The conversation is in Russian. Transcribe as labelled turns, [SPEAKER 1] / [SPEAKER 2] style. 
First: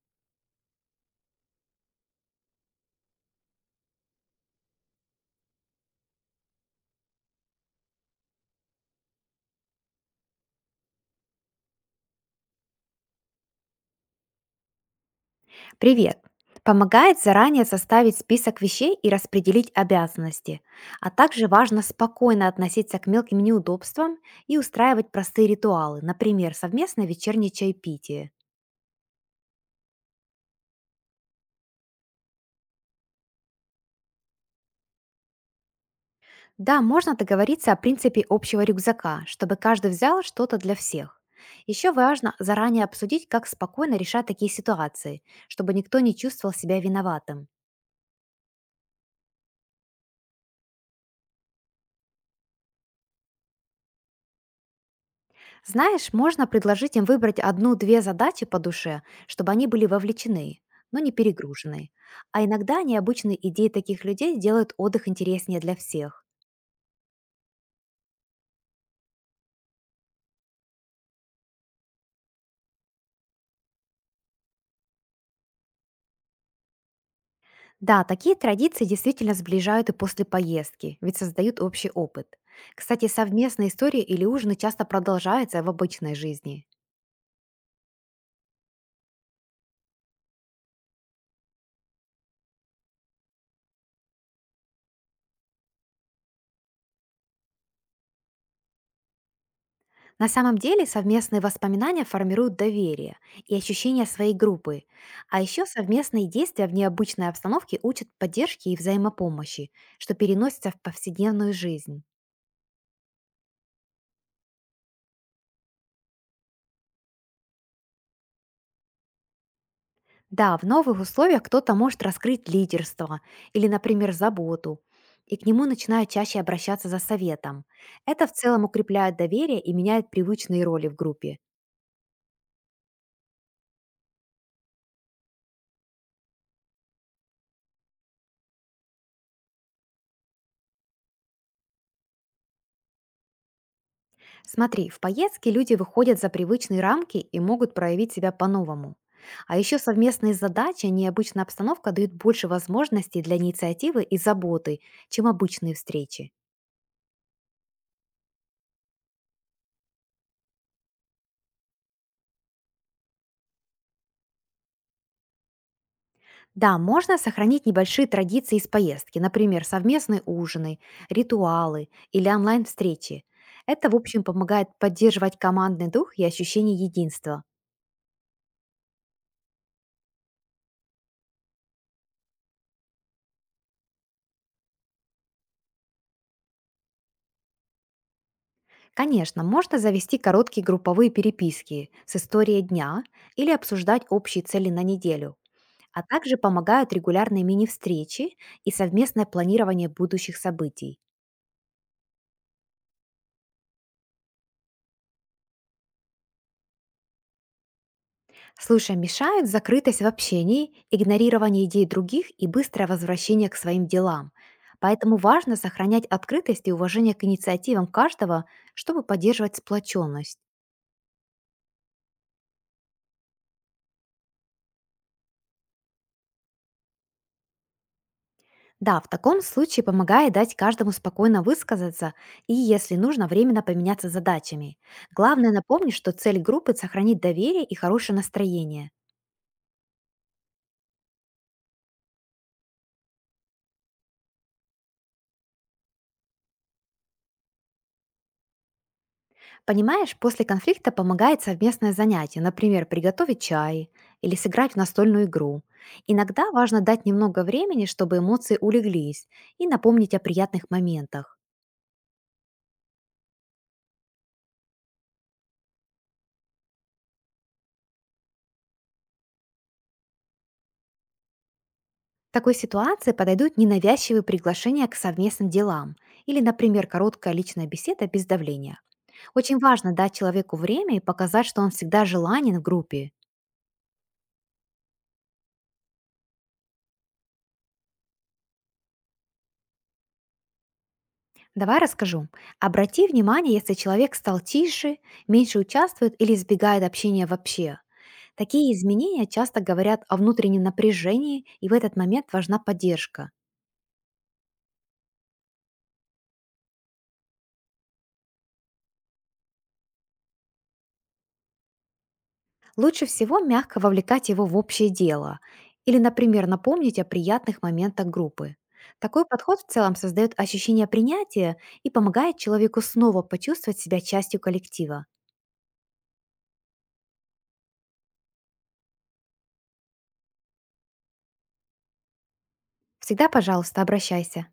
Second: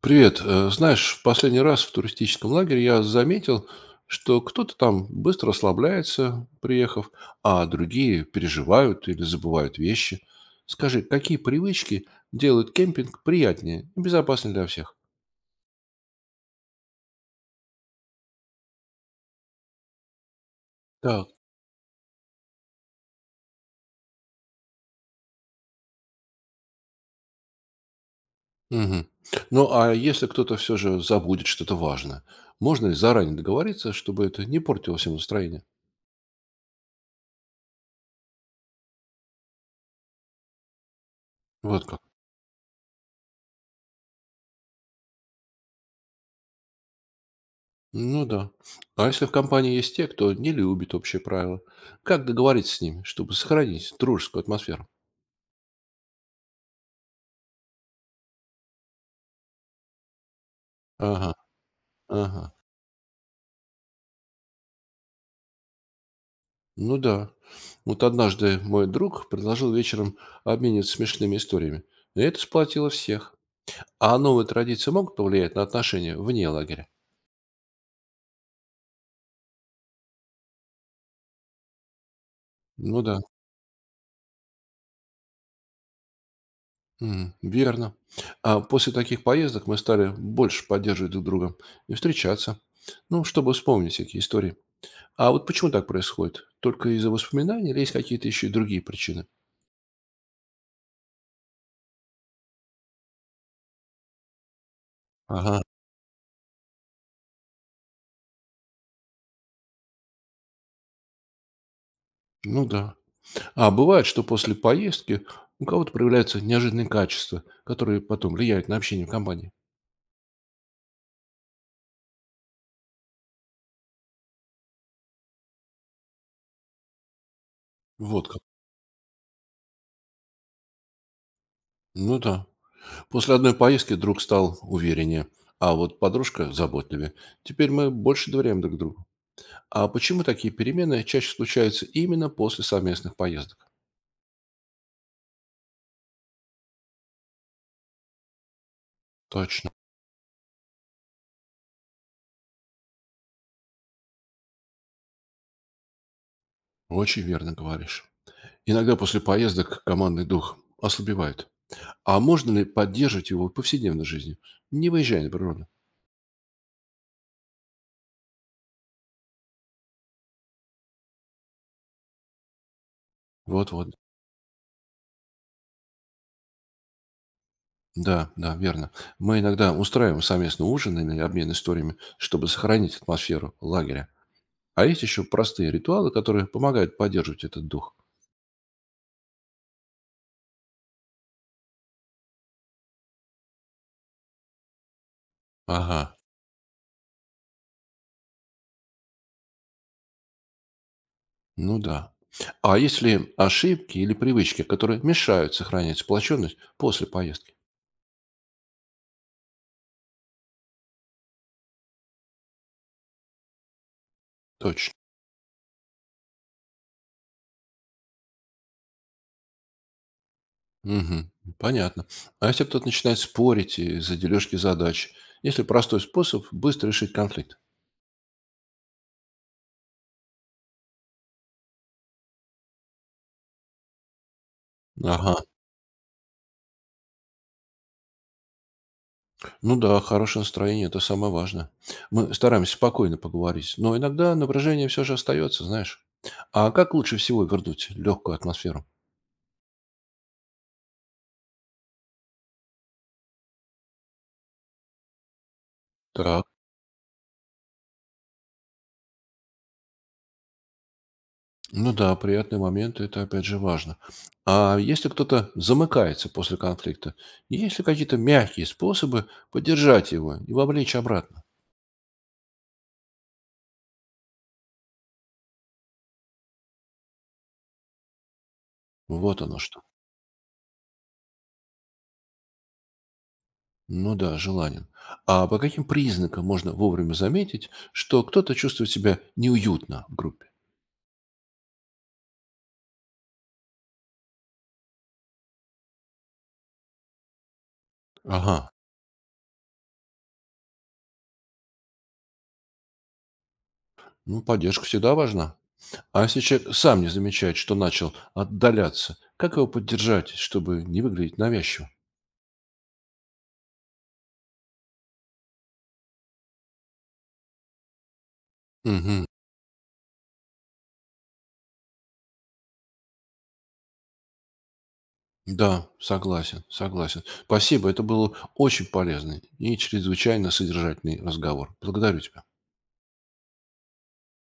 [SPEAKER 1] Привет. Знаешь, в последний раз в туристическом лагере я заметил, что кто-то там быстро расслабляется, приехав, а другие переживают или забывают вещи. Скажи, какие привычки делают кемпинг приятнее и безопаснее для всех?
[SPEAKER 2] Привет! Помогает заранее составить список вещей и распределить обязанности. А
[SPEAKER 1] Так.
[SPEAKER 2] также важно спокойно относиться к мелким неудобствам и устраивать простые ритуалы, например, совместное вечернее чаепитие.
[SPEAKER 1] Мгм. Ну, а если кто-то все же забудет что-то важное, можно ли заранее договориться, чтобы это не портило всем настроение?
[SPEAKER 2] Да, можно договориться о принципе общего рюкзака, чтобы каждый взял что-то для всех.
[SPEAKER 1] Вот
[SPEAKER 2] Еще
[SPEAKER 1] как.
[SPEAKER 2] важно заранее обсудить, как спокойно решать такие ситуации, чтобы никто не чувствовал себя виноватым.
[SPEAKER 1] Ну да. А если в компании есть те, кто не любит общие правила, как договориться с ними, чтобы сохранить дружескую атмосферу?
[SPEAKER 2] Знаешь, можно предложить им выбрать одну-две задачи по душе, чтобы они были вовлечены, но не
[SPEAKER 1] Ага,
[SPEAKER 2] перегружены.
[SPEAKER 1] ага.
[SPEAKER 2] А иногда необычные идеи таких людей делают отдых интереснее для всех.
[SPEAKER 1] Ну да. Вот однажды мой друг предложил вечером обмениваться смешными историями. И это сплотило всех. А новые традиции могут повлиять на отношения вне лагеря?
[SPEAKER 2] Да, такие традиции действительно сближают и после поездки, ведь создают общий опыт.
[SPEAKER 1] Ну
[SPEAKER 2] Кстати,
[SPEAKER 1] да.
[SPEAKER 2] совместные истории или ужины часто продолжаются в обычной жизни.
[SPEAKER 1] М, верно. А после таких поездок мы стали больше поддерживать друг друга и встречаться. Ну, чтобы вспомнить всякие истории. А вот почему так происходит? Только из-за воспоминаний или есть какие-то еще и другие причины?
[SPEAKER 2] На самом деле совместные воспоминания формируют доверие и ощущение своей группы, а
[SPEAKER 1] Ага,
[SPEAKER 2] еще совместные действия в необычной обстановке учат поддержке и взаимопомощи, что переносится в повседневную жизнь.
[SPEAKER 1] ну да. А бывает, что после поездки у кого-то проявляются неожиданные качества, которые потом влияют на общение в компании.
[SPEAKER 2] Да, в новых условиях кто-то может раскрыть лидерство или, например, заботу, и к нему начинают чаще обращаться за советом. Это
[SPEAKER 1] Вот
[SPEAKER 2] в
[SPEAKER 1] как.
[SPEAKER 2] целом укрепляет доверие и меняет привычные роли в группе.
[SPEAKER 1] Ну да. После одной поездки друг стал увереннее, а вот подружка заботливее. Теперь мы больше доверяем друг другу. А почему такие перемены чаще случаются именно после совместных поездок?
[SPEAKER 2] Смотри, в поездке люди выходят за привычные рамки и могут проявить себя по-новому. А
[SPEAKER 1] Точно.
[SPEAKER 2] еще совместные задачи, необычная обстановка дают больше возможностей для инициативы и заботы, чем обычные встречи.
[SPEAKER 1] Очень верно говоришь. Иногда после поездок командный дух ослабевает. А можно ли поддерживать его в повседневной жизни, не выезжая на природу?
[SPEAKER 2] Да, можно сохранить небольшие традиции из поездки, например, совместные ужины, ритуалы или онлайн-встречи. Это, в
[SPEAKER 1] Вот-вот.
[SPEAKER 2] общем, помогает поддерживать командный дух и ощущение единства.
[SPEAKER 1] Да, да, верно. Мы иногда устраиваем совместный ужин или обмен историями, чтобы сохранить атмосферу лагеря. А есть еще простые ритуалы, которые помогают поддерживать этот дух.
[SPEAKER 2] Конечно, можно завести короткие групповые переписки с историей дня или обсуждать общие цели на неделю.
[SPEAKER 1] Ага,
[SPEAKER 2] А также помогают регулярные мини-встречи и совместное планирование будущих событий.
[SPEAKER 1] ну да. А если ошибки или привычки, которые мешают сохранять сплоченность после поездки?
[SPEAKER 2] Слушай, мешают закрытость в общении, игнорирование идей других и быстрое возвращение к своим делам.
[SPEAKER 1] Точно.
[SPEAKER 2] Поэтому важно сохранять открытость и уважение к инициативам каждого, чтобы поддерживать сплоченность.
[SPEAKER 1] Мгм. Понятно. А если кто-то начинает спорить из-за дележки задач? Если простой способ быстро решить конфликт?
[SPEAKER 2] Да, в таком случае помогает дать каждому спокойно высказаться и, если нужно, временно поменяться задачами.
[SPEAKER 1] Ага.
[SPEAKER 2] Главное напомнить, что цель группы– сохранить доверие и хорошее настроение.
[SPEAKER 1] Ну да, хорошее настроение— это самое важное. Мы стараемся спокойно поговорить, но иногда напряжение все же остается, знаешь. А как лучше всего вернуть легкую атмосферу?
[SPEAKER 2] Понимаешь, после конфликта помогает совместное занятие, например, приготовить чай или сыграть в настольную игру.
[SPEAKER 1] Так.
[SPEAKER 2] Иногда важно дать немного времени, чтобы эмоции улеглись, и напомнить о приятных моментах.
[SPEAKER 1] Ну да, приятные моменты— это опять же важно. А если кто-то замыкается после конфликта, есть ли какие-то мягкие способы поддержать его и вовлечь обратно?
[SPEAKER 2] В такой ситуации подойдут ненавязчивые приглашения к совместным делам или, например, короткая личная беседа без давления.
[SPEAKER 1] Вот
[SPEAKER 2] Очень
[SPEAKER 1] оно что.
[SPEAKER 2] важно дать человеку время и показать, что он всегда желанен в группе.
[SPEAKER 1] Ну да, желанием. А по каким признакам можно вовремя заметить, что кто-то чувствует себя неуютно в группе?
[SPEAKER 2] Давай расскажу. Обрати внимание, если человек стал тише, меньше участвует или избегает общения вообще.
[SPEAKER 1] Ага,
[SPEAKER 2] Такие изменения часто говорят о внутреннем напряжении, и в этот момент важна поддержка.
[SPEAKER 1] ну поддержка всегда важна. А если человек сам не замечает, что начал отдаляться, как его поддержать, чтобы не выглядеть навязчиво?
[SPEAKER 2] Лучше всего мягко вовлекать его в общее дело или, например, напомнить о приятных моментах группы. Такой
[SPEAKER 1] Мгм.
[SPEAKER 2] подход в целом создает ощущение принятия и помогает человеку снова почувствовать себя частью коллектива.
[SPEAKER 1] Да, согласен, согласен. Спасибо, это был очень полезный и чрезвычайно содержательный разговор. Благодарю тебя.
[SPEAKER 2] Всегда, пожалуйста, обращайся.